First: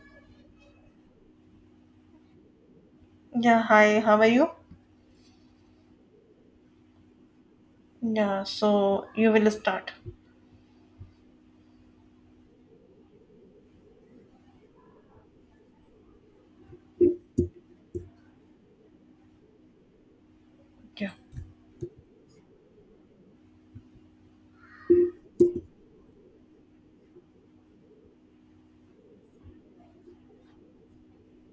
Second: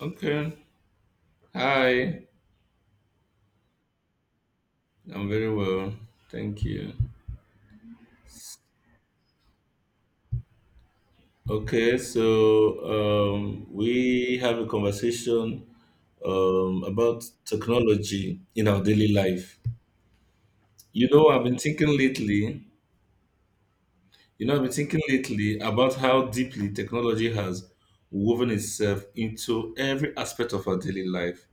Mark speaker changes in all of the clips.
Speaker 1: Okay. Hi.
Speaker 2: Yeah, hi, how are you?
Speaker 1: I'm very well. Thank you.
Speaker 2: Yeah, so you will start.
Speaker 1: Okay, so we have a conversation about technology in our daily life. You
Speaker 2: Yeah,
Speaker 1: know, I've been thinking lately, you know, I've been thinking lately about how deeply technology has woven itself into every aspect of our daily life.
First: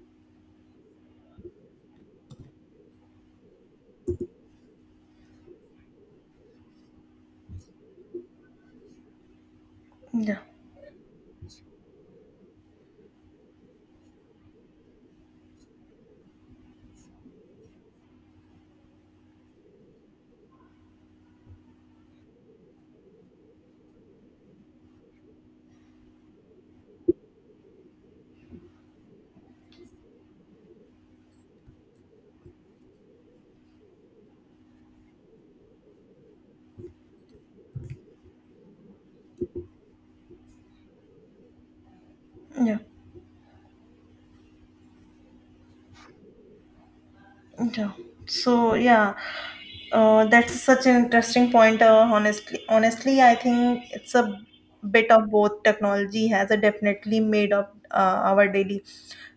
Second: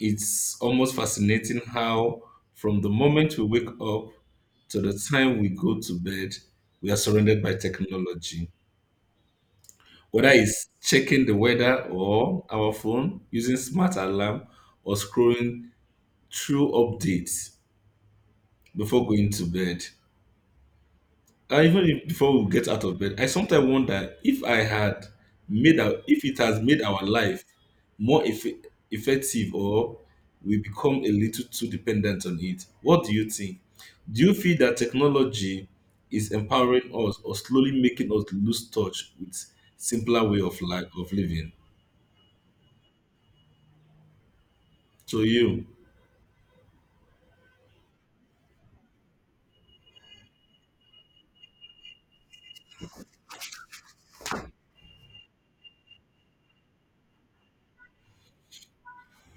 Speaker 1: It's almost fascinating how, from the moment we wake up to the time we go to bed, we are surrounded by technology. Whether
Speaker 2: yeah,
Speaker 1: it's checking the weather or our phone, using smart alarm, or scrolling through updates before going to bed. Even if, before we get out of bed, I sometimes wonder if I had made our, if it has made our life more effective or we become a little too dependent on it. What do you think? Do you feel that technology is empowering us or slowly making us lose touch with simpler way of life of living?
Speaker 2: yeah,
Speaker 1: To you,
Speaker 2: yeah. So yeah, that's such an interesting point. Honestly, I think it's a bit of both. Technology has a definitely made up our daily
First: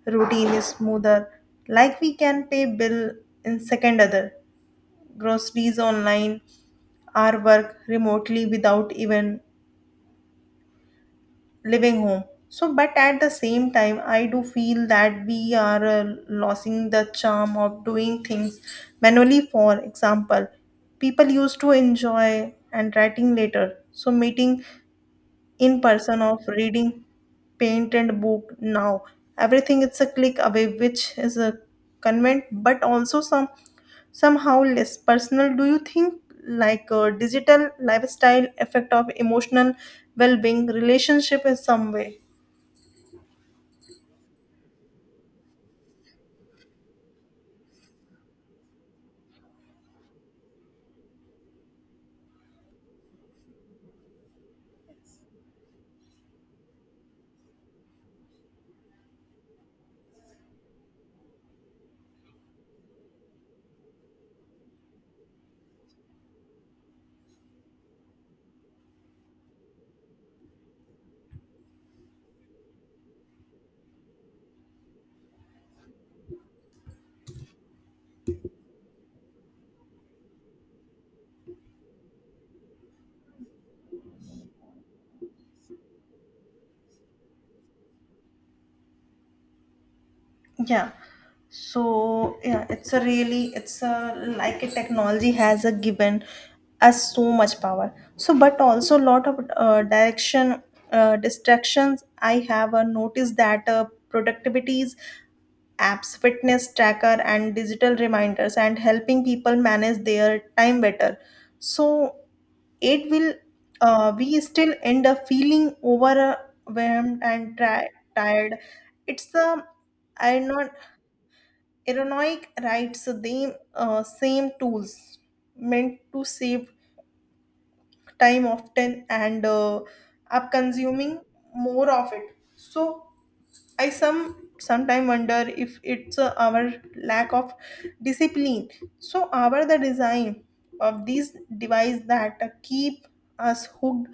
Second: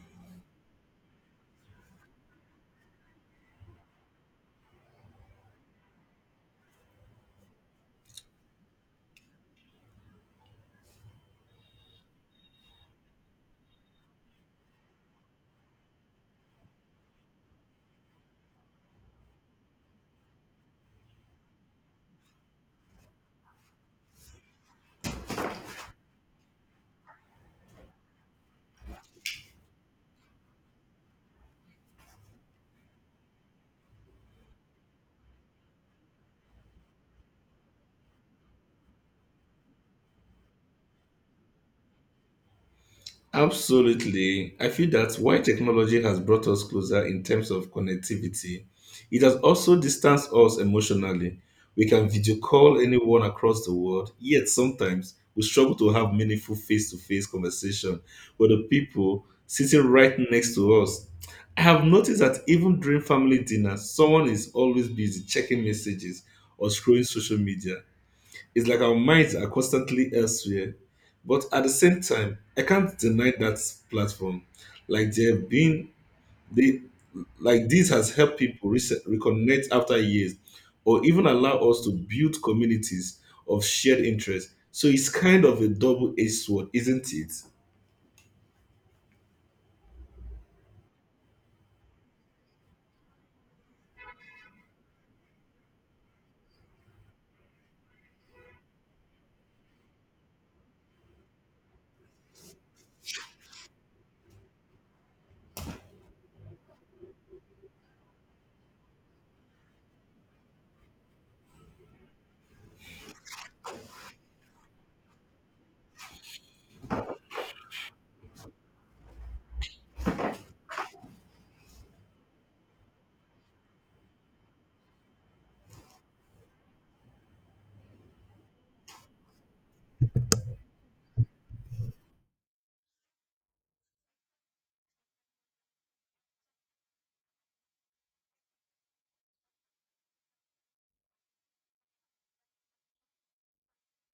Speaker 2: routine is smoother. Like we can pay bill in second other groceries online, our work remotely without even living home so but at the same time I do feel that we are losing the charm of doing things manually for example people used to enjoy and writing later so meeting in person of reading paint and book now everything it's a click away which is a convenient but also somehow less personal do you think like a digital lifestyle effect of emotional well-being relationship in some way
Speaker 1: absolutely. I feel that while technology has brought us closer in terms of connectivity, it has also distanced us emotionally. We can video call anyone across the world, yet sometimes we struggle to have meaningful face to face conversation with the people sitting right next to us. I have noticed that even during family dinners, someone is always busy checking messages or scrolling social media. It's like our minds are constantly elsewhere. But at the same time, I can't deny that platform. Like they have been they like this has helped people reconnect after years or even allow us to build communities of shared interest. So it's kind of a double-edged sword, isn't it?
Speaker 2: yeah so it's a really it's a like a technology has a given us so much power so but also lot of direction distractions I have noticed that productivities apps fitness tracker and digital reminders and helping people manage their time better so it will we still end up feeling overwhelmed and tired it's the I know Aeronautic writes the same tools meant to save time often and are consuming more of it. So I sometime wonder if it's our lack of discipline. So our the design of these device that keep us hooked.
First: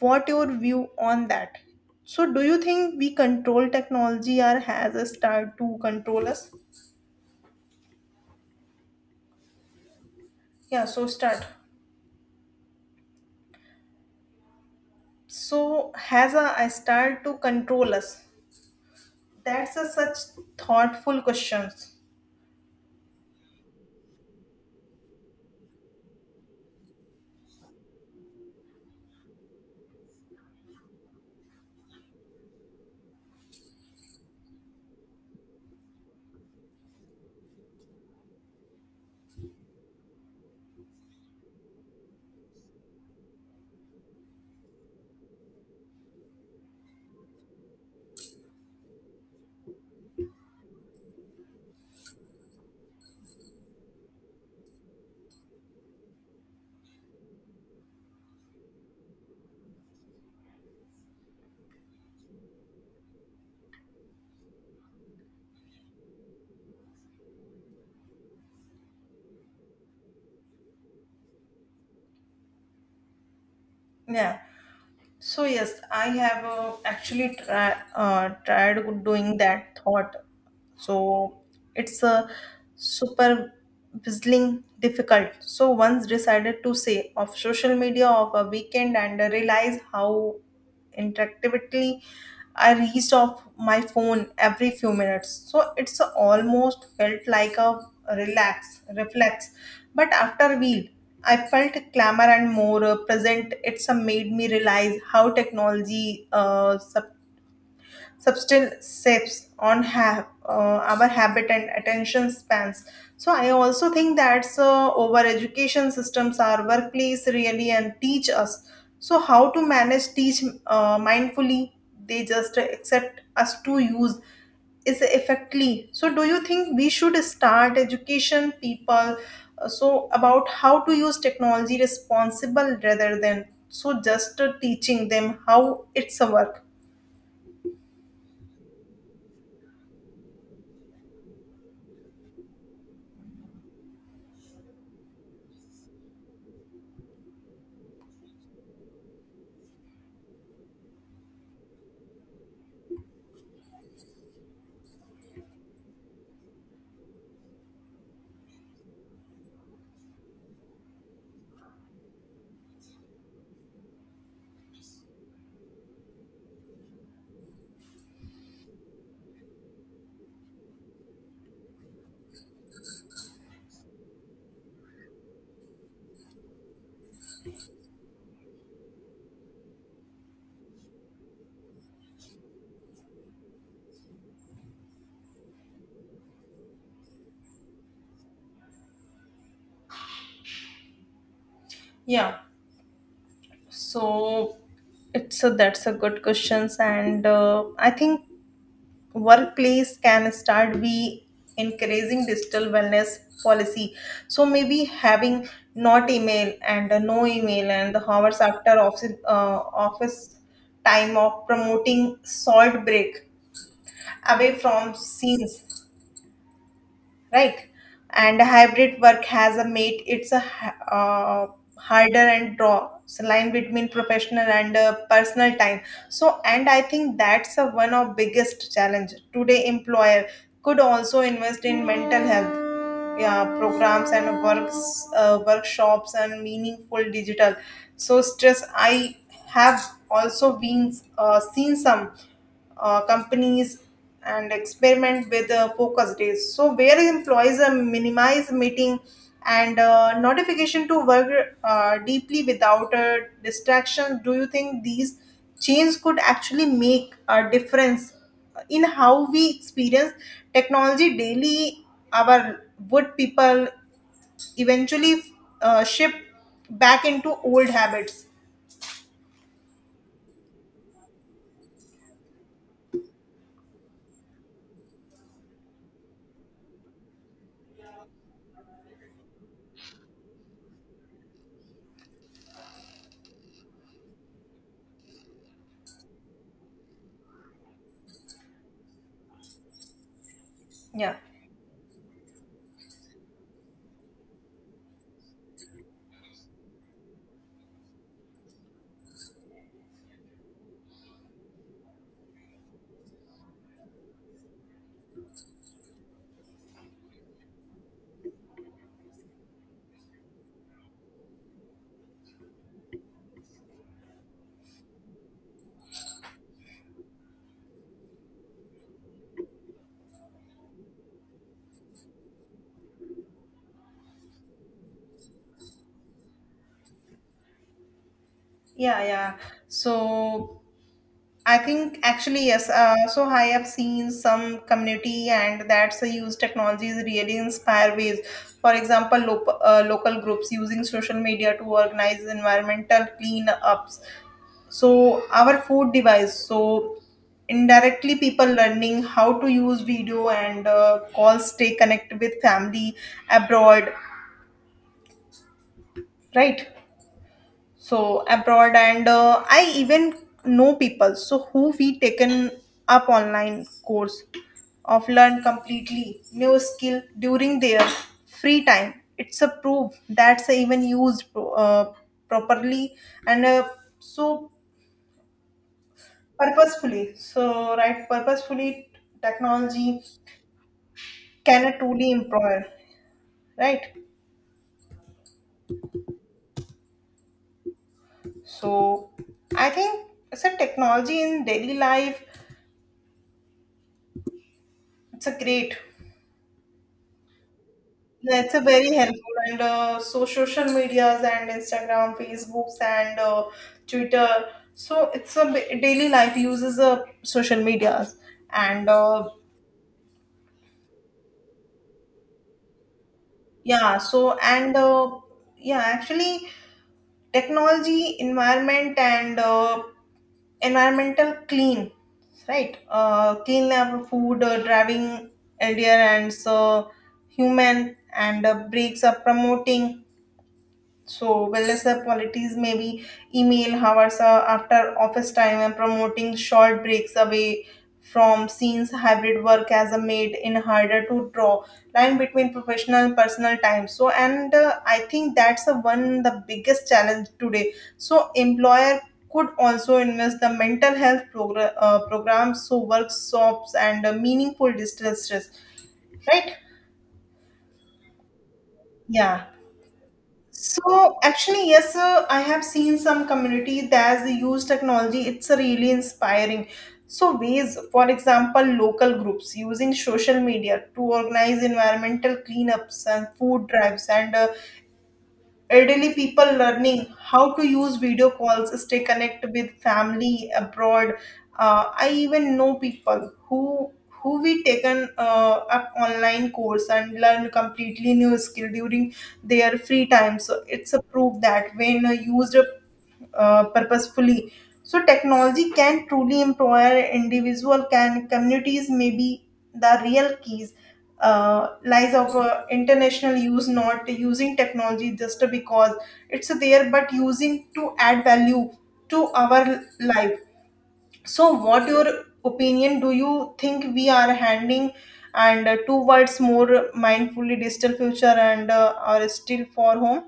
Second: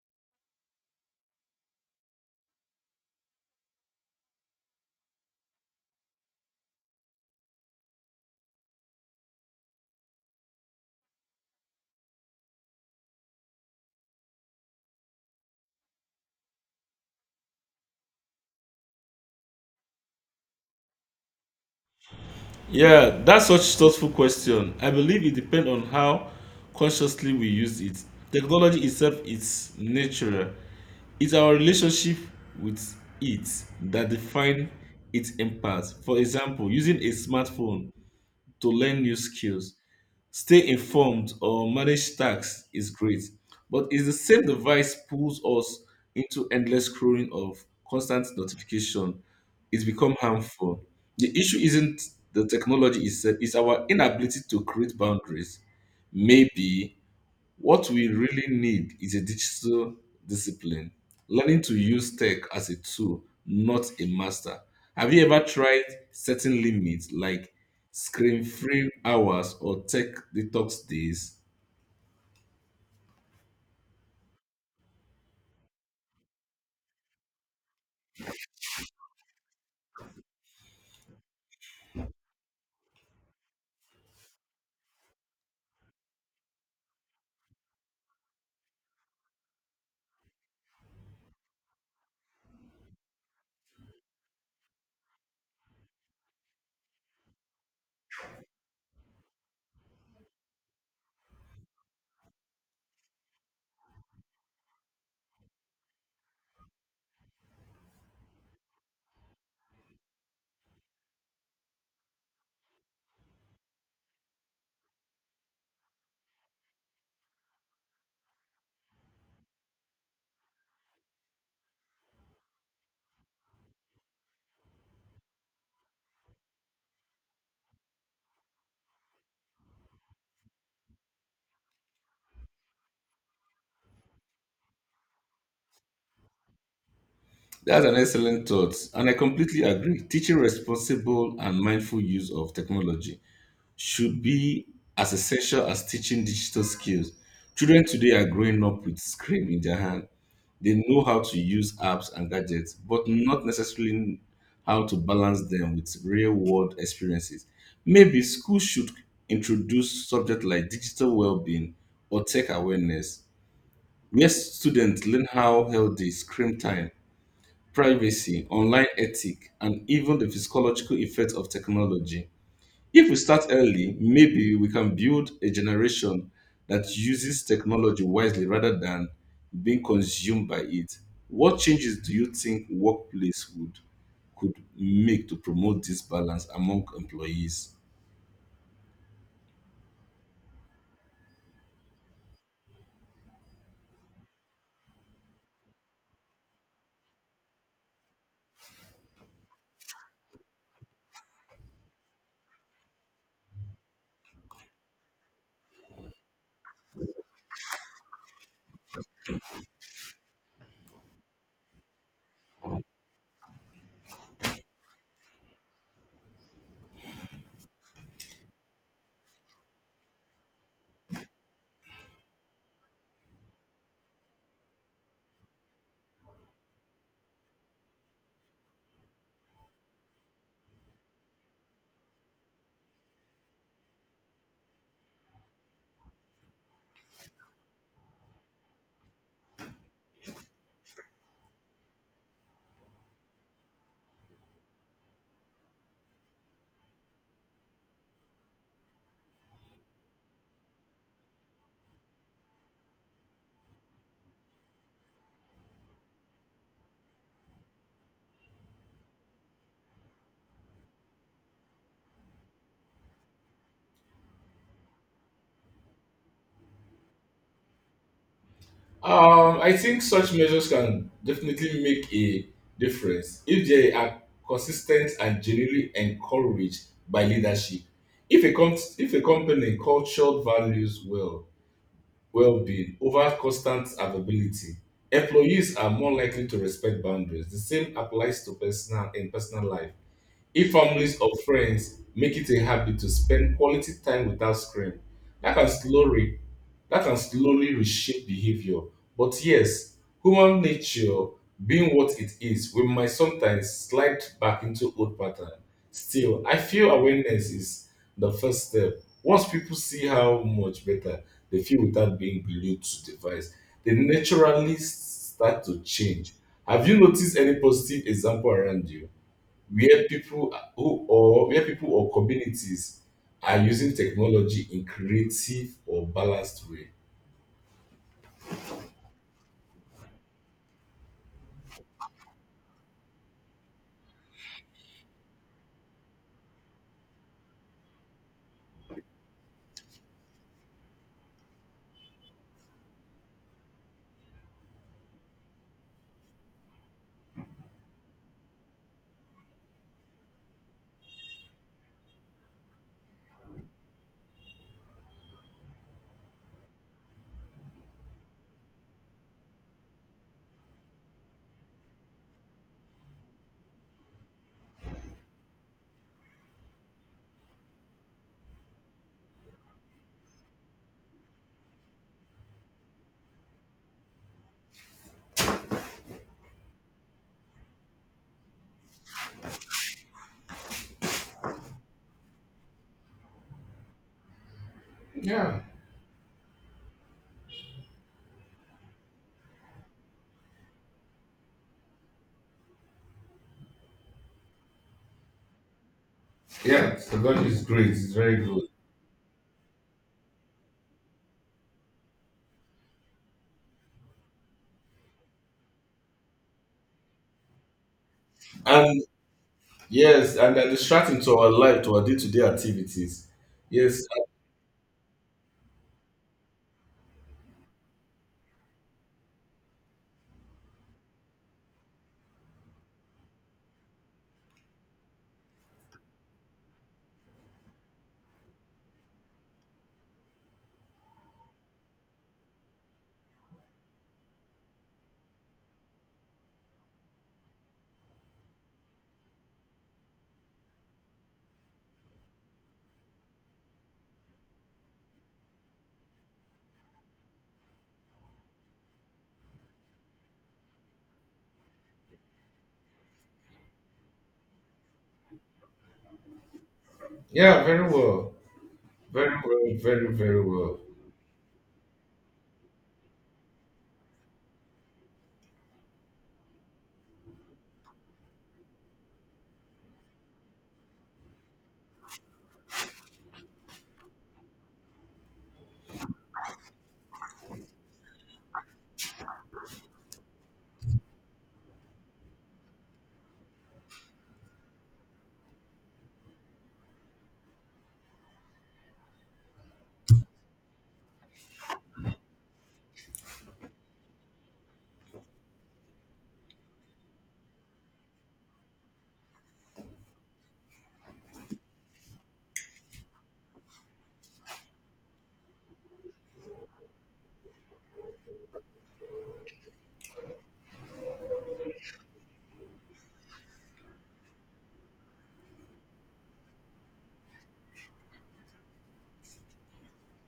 Speaker 2: What your view on that? So do you think we control technology or has a start to control us? Yeah, so start. So has a style to control us? That's a such thoughtful questions.
Speaker 1: Yeah, that's such thoughtful question. I believe it depends on how consciously we use it. Technology itself is natural. It's our relationship with it that define its impact. For example, using a smartphone to learn new skills, stay informed or manage tax is great, but it's the same device pulls us into endless scrolling of constant notification. It's become harmful. The issue isn't the technology itself, it's our inability to create boundaries. Maybe what we really need is a digital discipline, learning to use tech as a tool, not a master. Have you ever tried setting limits like screen free hours or tech detox days?
Speaker 2: Yeah. So yes, I have actually tried doing that thought. So it's a super puzzling difficult. So once decided to say off social media of a weekend and realize how interactively I reached off my phone every few minutes. So it's almost felt like a relax, reflex. But after a while, I felt clamor and more present. It's made me realize how technology substance shapes on our habit and attention spans so I also think that so over education systems our workplace really and teach us so how to manage teach mindfully they just accept us to use is effectively so do you think we should start education people so about how to use technology responsible rather than so just teaching them how it's a work
Speaker 1: That's an excellent thought, and I completely agree. Teaching responsible and mindful use of technology should be as essential as teaching digital skills. Children today are growing up with screen in their hand. They know how to use apps and gadgets, but not necessarily how to balance them with real world experiences. Maybe schools should introduce subjects like digital well being or tech awareness, where students learn how healthy screen time, privacy, online ethics, and even the physiological effects of technology. If we start early, maybe we can build a generation that uses technology wisely rather than being consumed by it. What changes do you think workplace would could make to promote this balance among employees?
Speaker 2: yeah So it's a, that's a good questions and I think workplace can start be encouraging digital wellness policy. So maybe having not email and no email and the hours after office time of promoting salt break away from scenes right and hybrid work has a mate it's a harder and draw so line between professional and personal time so and I think that's a, one of biggest challenge today employer could also invest in mental health yeah, programs and workshops and meaningful digital so stress I have also been seen some companies and experiment with focus days. So where employees minimize meeting and notification to work deeply without distractions. Do you think these changes could actually make a difference in how we experience technology daily? Our would people eventually shift back into old habits?
Speaker 1: I think such measures can definitely make a difference if they are consistent and genuinely encouraged by leadership. If a company culture values well-being over constant availability. Employees are more likely to respect boundaries. The same applies to personal in personal life. If
Speaker 2: Yeah,
Speaker 1: families or friends make it a habit to spend quality time without screen, that can slowly that can slowly reshape behavior. But yes, human nature being what it is, we might sometimes slide back into old pattern. Still, I feel awareness is the first step. Once people see how much better they feel without being glued to device, they naturally start to change. Have you noticed any positive example around you, where people or communities are using technology in creative or balanced way?
Speaker 2: yeah. So I think actually yes. So I have seen some community and that's a use technologies really inspire ways. For example, local groups using social media to organize environmental cleanups. So our food device. So indirectly, people learning how to use video and calls, stay connected with family abroad. Right. so abroad and I even know people so who we taken up online course of learn completely new skill during their free time it's a proof that's even used properly and so purposefully so right purposefully technology can truly empower. Right
Speaker 1: Yeah,
Speaker 2: so I think it's a technology in daily life it's a great
Speaker 1: yeah, technology is great. It's very
Speaker 2: That's a
Speaker 1: good.
Speaker 2: very helpful and so social medias and Instagram, Facebooks and Twitter. So it's a daily life uses social medias and
Speaker 1: And yes, and they distracting to our life, to our day-to-day activities.
Speaker 2: yeah.
Speaker 1: Yes,
Speaker 2: So and yeah, actually technology, environment and environmental clean, right? Clean lab food, driving LDR and so human and breaks are promoting So wellness app qualities may be email hours after office time and promoting short breaks away from scenes hybrid work as a maid in harder to draw line between professional and personal time so and I think that's the one the biggest challenge today so employer could also invest the mental health programs so workshops and meaningful distress stress right
Speaker 1: yeah, very well, very
Speaker 2: yeah
Speaker 1: well, very very well.
Speaker 2: So actually, yes, sir, I have seen some community that use technology. It's really inspiring. So ways, for example, local groups using social media to organize environmental cleanups and food drives and Elderly people learning how to use video calls, stay connected with family abroad. I even know people who we taken up online course and learn completely new skill during their free time. So it's a proof that when used purposefully. So technology can truly empower individual can communities maybe the real keys lies of international use not using technology just because it's there but using to add value to our life. So what your opinion do you think we are handing and towards more mindfully digital future and are still for home?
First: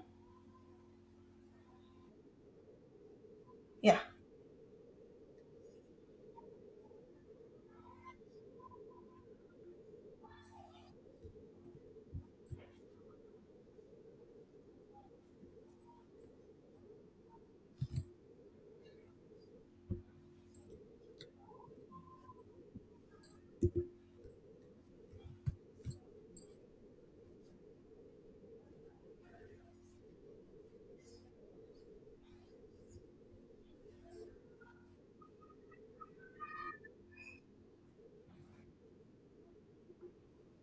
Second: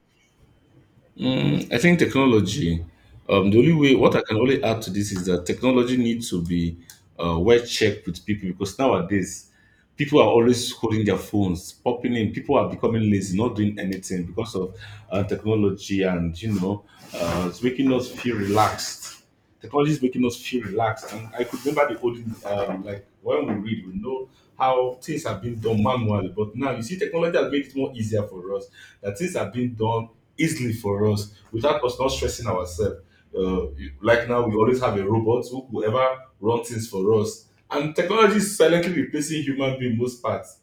Speaker 1: I think technology. Um, the only way,
Speaker 2: Yeah.
Speaker 1: what I can only add to this is that technology needs to be well checked with people, because nowadays people are always holding their phones, popping in. People are becoming lazy, not doing anything because of technology, and it's making us feel relaxed. Technology is making us feel relaxed. And I could remember the olden, like when we read, we know how things have been done manually. But now you see, technology has made it more easier for us. That things have been done easily for us without us not stressing ourselves. Like now, we always have a robot who will ever run things for us. And technology is silently replacing human being most parts.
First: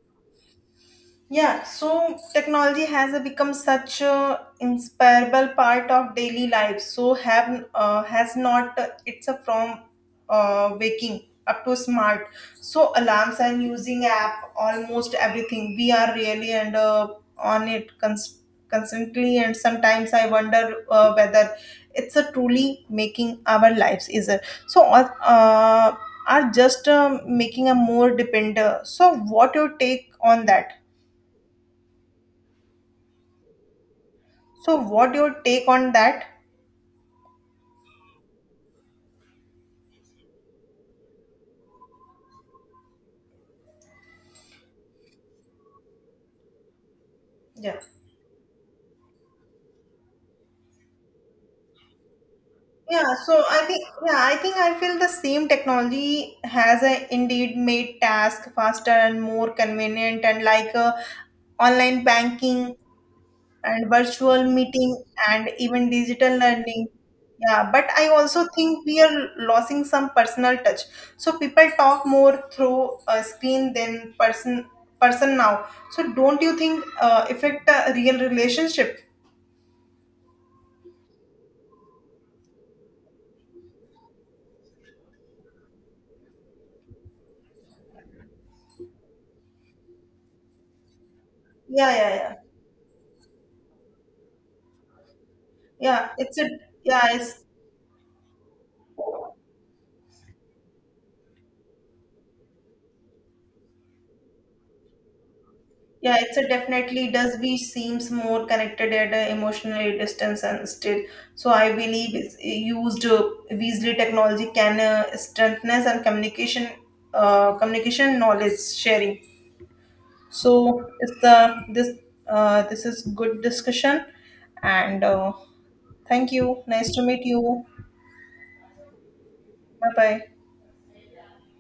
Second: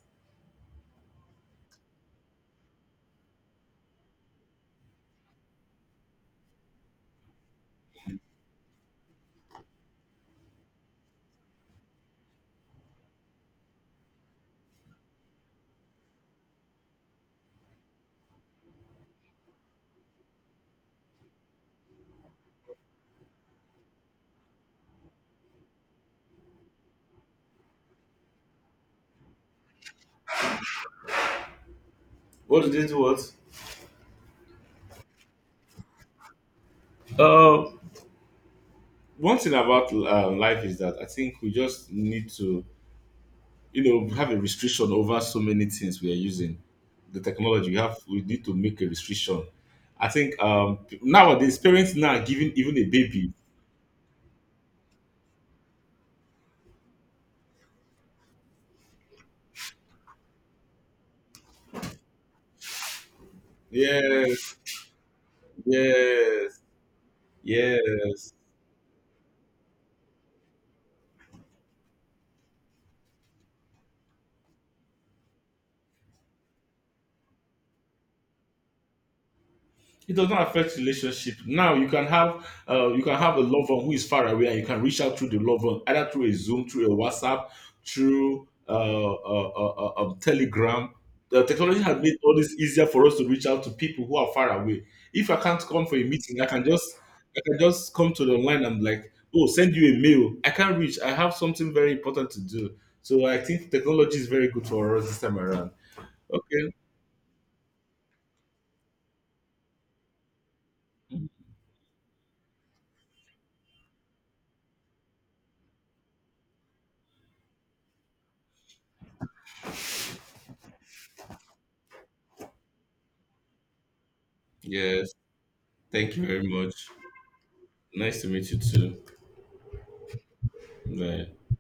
Speaker 2: Yeah, so technology has become such a inseparable part of daily life. So have has not it's a from waking up to smart. So alarms and using app, almost everything. We are really and on it constantly. And sometimes I wonder whether it's a truly making our lives easier. So are just making a more dependent. So what your take on that?
Speaker 1: What do they do? What?
Speaker 2: So what your take on that?
Speaker 1: Uh, one thing about life is that I think we just need to have a restriction over so many things. We are using the technology we
Speaker 2: Yeah.
Speaker 1: have. We need to make a restriction. I think, nowadays parents now are giving even a
Speaker 2: Yeah,
Speaker 1: baby.
Speaker 2: so I think yeah, I think I feel the same technology has indeed made task faster and more convenient and like online banking and virtual
Speaker 1: Yes,
Speaker 2: meeting and even digital
Speaker 1: yes,
Speaker 2: learning. Yeah, but I
Speaker 1: yes,
Speaker 2: also think we are losing some personal touch. So people talk more through a screen than person now. So don't you think affect a real relationship?
Speaker 1: it does not affect relationship. Now you can have a loved one who is far away, and you can reach out through the loved one, either through a Zoom, through a WhatsApp, through Telegram. The technology
Speaker 2: Yeah,
Speaker 1: has made
Speaker 2: yeah, yeah.
Speaker 1: all this easier for us to reach out to people who are far away. If I can't come for a
Speaker 2: Yeah, it's
Speaker 1: meeting, i
Speaker 2: a
Speaker 1: can just
Speaker 2: yeah,
Speaker 1: i
Speaker 2: it's
Speaker 1: can just come to the online and like, oh, send you a mail. I can't reach. I have something very important to do. So I think technology is very good for us this time around.
Speaker 2: yeah, it's a
Speaker 1: Okay.
Speaker 2: definitely does we seems more connected at a emotional distance and still. So I believe it's eh, used Weasley technology can strengthen and communication knowledge sharing. So it's the this this is good discussion, and
Speaker 1: Yes, thank you
Speaker 2: thank
Speaker 1: very
Speaker 2: you.
Speaker 1: much.
Speaker 2: Nice to meet you.
Speaker 1: Nice to meet you too.
Speaker 2: Bye bye.
Speaker 1: Right.